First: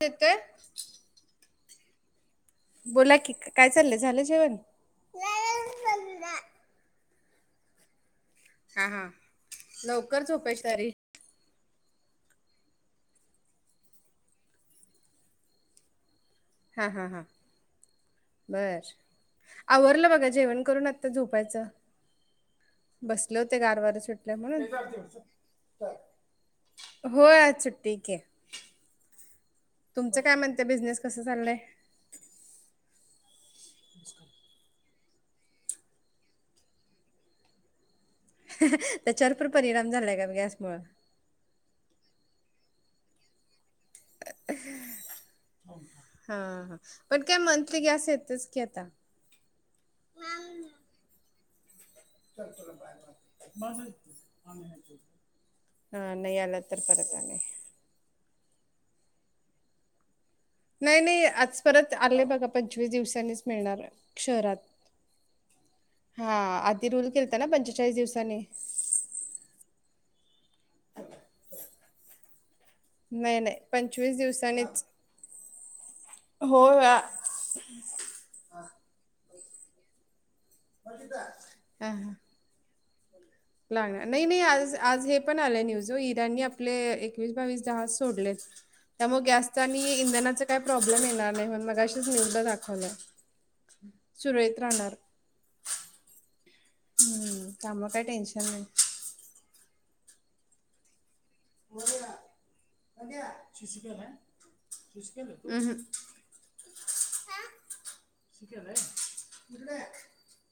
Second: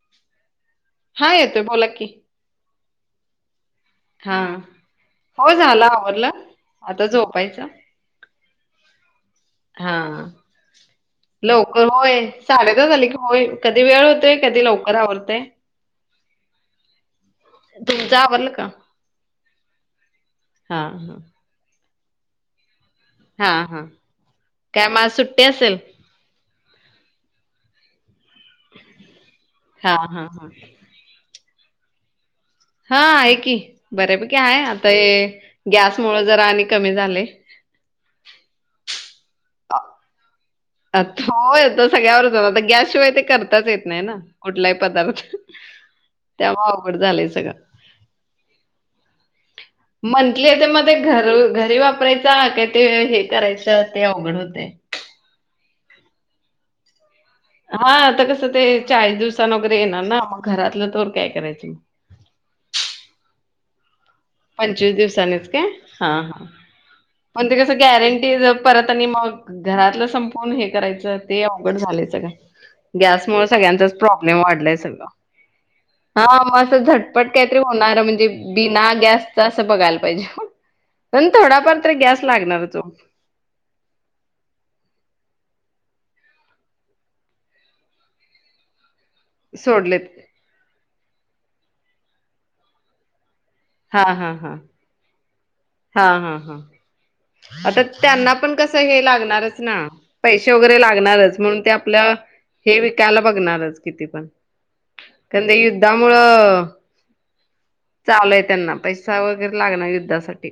ठिकय? हा येतोय, बोला की. बोला की, काय चाल्लयं. झालं जेवण? हां. [inaudible] हो झालं आवरलं. आता झोपायचं. हा, हा. लवकर हां. झोपायची तयारी. लवकर होय. साडेेदहा झाले की. होय, कधी वेळ होतोय, कधी लवकर आवरतय. हा, हा, हा तुमचं आवरलं का? बरं आवरलं बघा जेवण करून हां, आता हां. झोपायचं. बसले होते हां, गार हां. वारं सुटलयं म्हणून. काय मग आज सुट्टी असेल? होय आज सुट्टी आहे की हां, तुमचं हां, काय हां. म्हणतेय बिझनेस कसं चाल्लाय? हा आहे की बऱ्यापैकी आहे आता हे गॅसमुळं जरा आणि कमी झालंय. त्याच्यावर पण परिणाम झालाय का गॅसमुळं. होय तो सगळ्या वरचं आता गॅसशिवाय ते करताच येत नाही ना. कुठलाही पदार्थ. हा त्यामुळं हां अवघड पण झालंय काय सगळं. मंथली गॅस येतोचं की आता मंथली येतंय मग ते घर घरी वापराय- - बांधु या होतंय. की हा नाही आला तर परत आणि हा आता कसं ते चाळीस दिवसानं वगैरे येणार ना मग घरातलं तवर काय करायचं. आलेय बघा पंचवीस दिवसांनीच मिळणार. शहरात पंचवीस दिवसांनीच काय हां हां आधी रूल केलता ना पण ते कस गॅरंटी दिवसांनी. परत आणि मग घरातलं संपून हे करायचं ते अवघड झालंय सगळं. नाही, गॅसमुळं नाही सगळ्यांचाच प्रॉब्लेम वाढलाय दिवसांनीच. सगळं. हा मग हो असं आ झटपट काहीतरी होणार म्हणजे बिना गॅस च असं बघायला पाहिजे, पण थोडाफार तर हां, हां. गॅस लागणारच ओ. लागणार नाही, नाही आज आज हे पण आलंय न्यूज इराणनी आपले एकवीस, बावीस जहाज सोडलेत. त्यामुळं गॅसच आणि सोडलेत इंधनाचा काय प्रॉब्लेम येणार नाही म्हणून मघाशीच न्यूजला दाखवल्यात. हा हा हा सुरळीत राहणार. हा, हा, हं, हा आता त्यामुळे काही त्यांना टेन्शन पण नाही. कसं हे लागणारच ना. पैसे वगैरे लागणारचं म्हणून ते आपलं हे विकायला बघणारच अं, किती पण. खरं तर हं. युद्धामुळं चालू आहे त्यांना पैसा वगैरे लागणार युद्धासाठी.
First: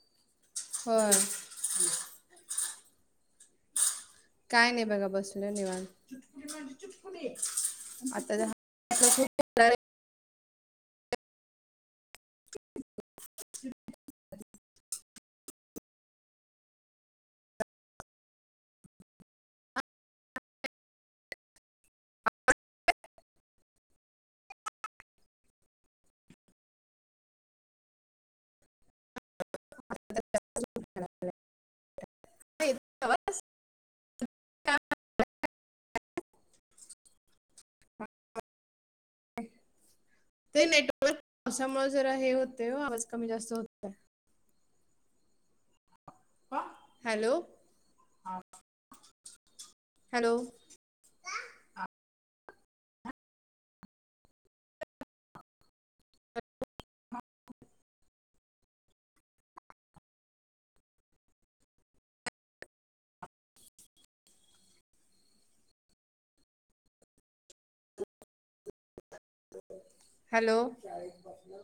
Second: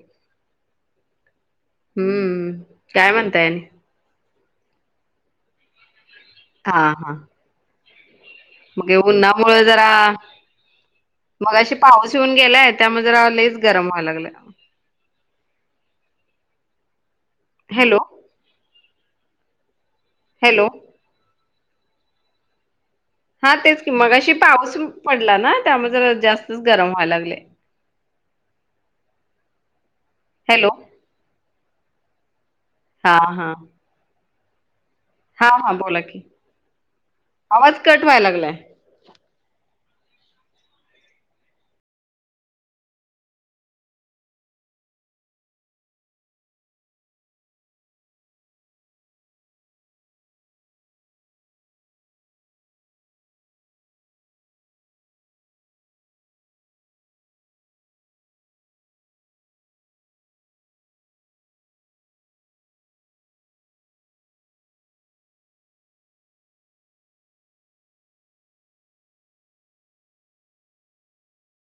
होय. हम्म, काय म्हणताय आणि? काय नाही बघा बसलोय निवांत, आता दा मगे उन्हामुळं जरा मगाशी पाऊस येऊन गेलाय त्यामुळं जरा लयचं गरम व्हाय लागलंय. हॅलो. हॅलो. हा तेच की मगाशी पाऊस पडला ना त्यामुळे जरा जास्तच गरम व्हायला लागलंय. हॅलो. खूप हां हां. हा हा बोला की, आवाज कट व्हाय लागलाय. ते नेटवर्क पावसामुळे जरा हे होतंय ओ आवाज कमी जास्त होत हॅलो हॅलो. हॅलो.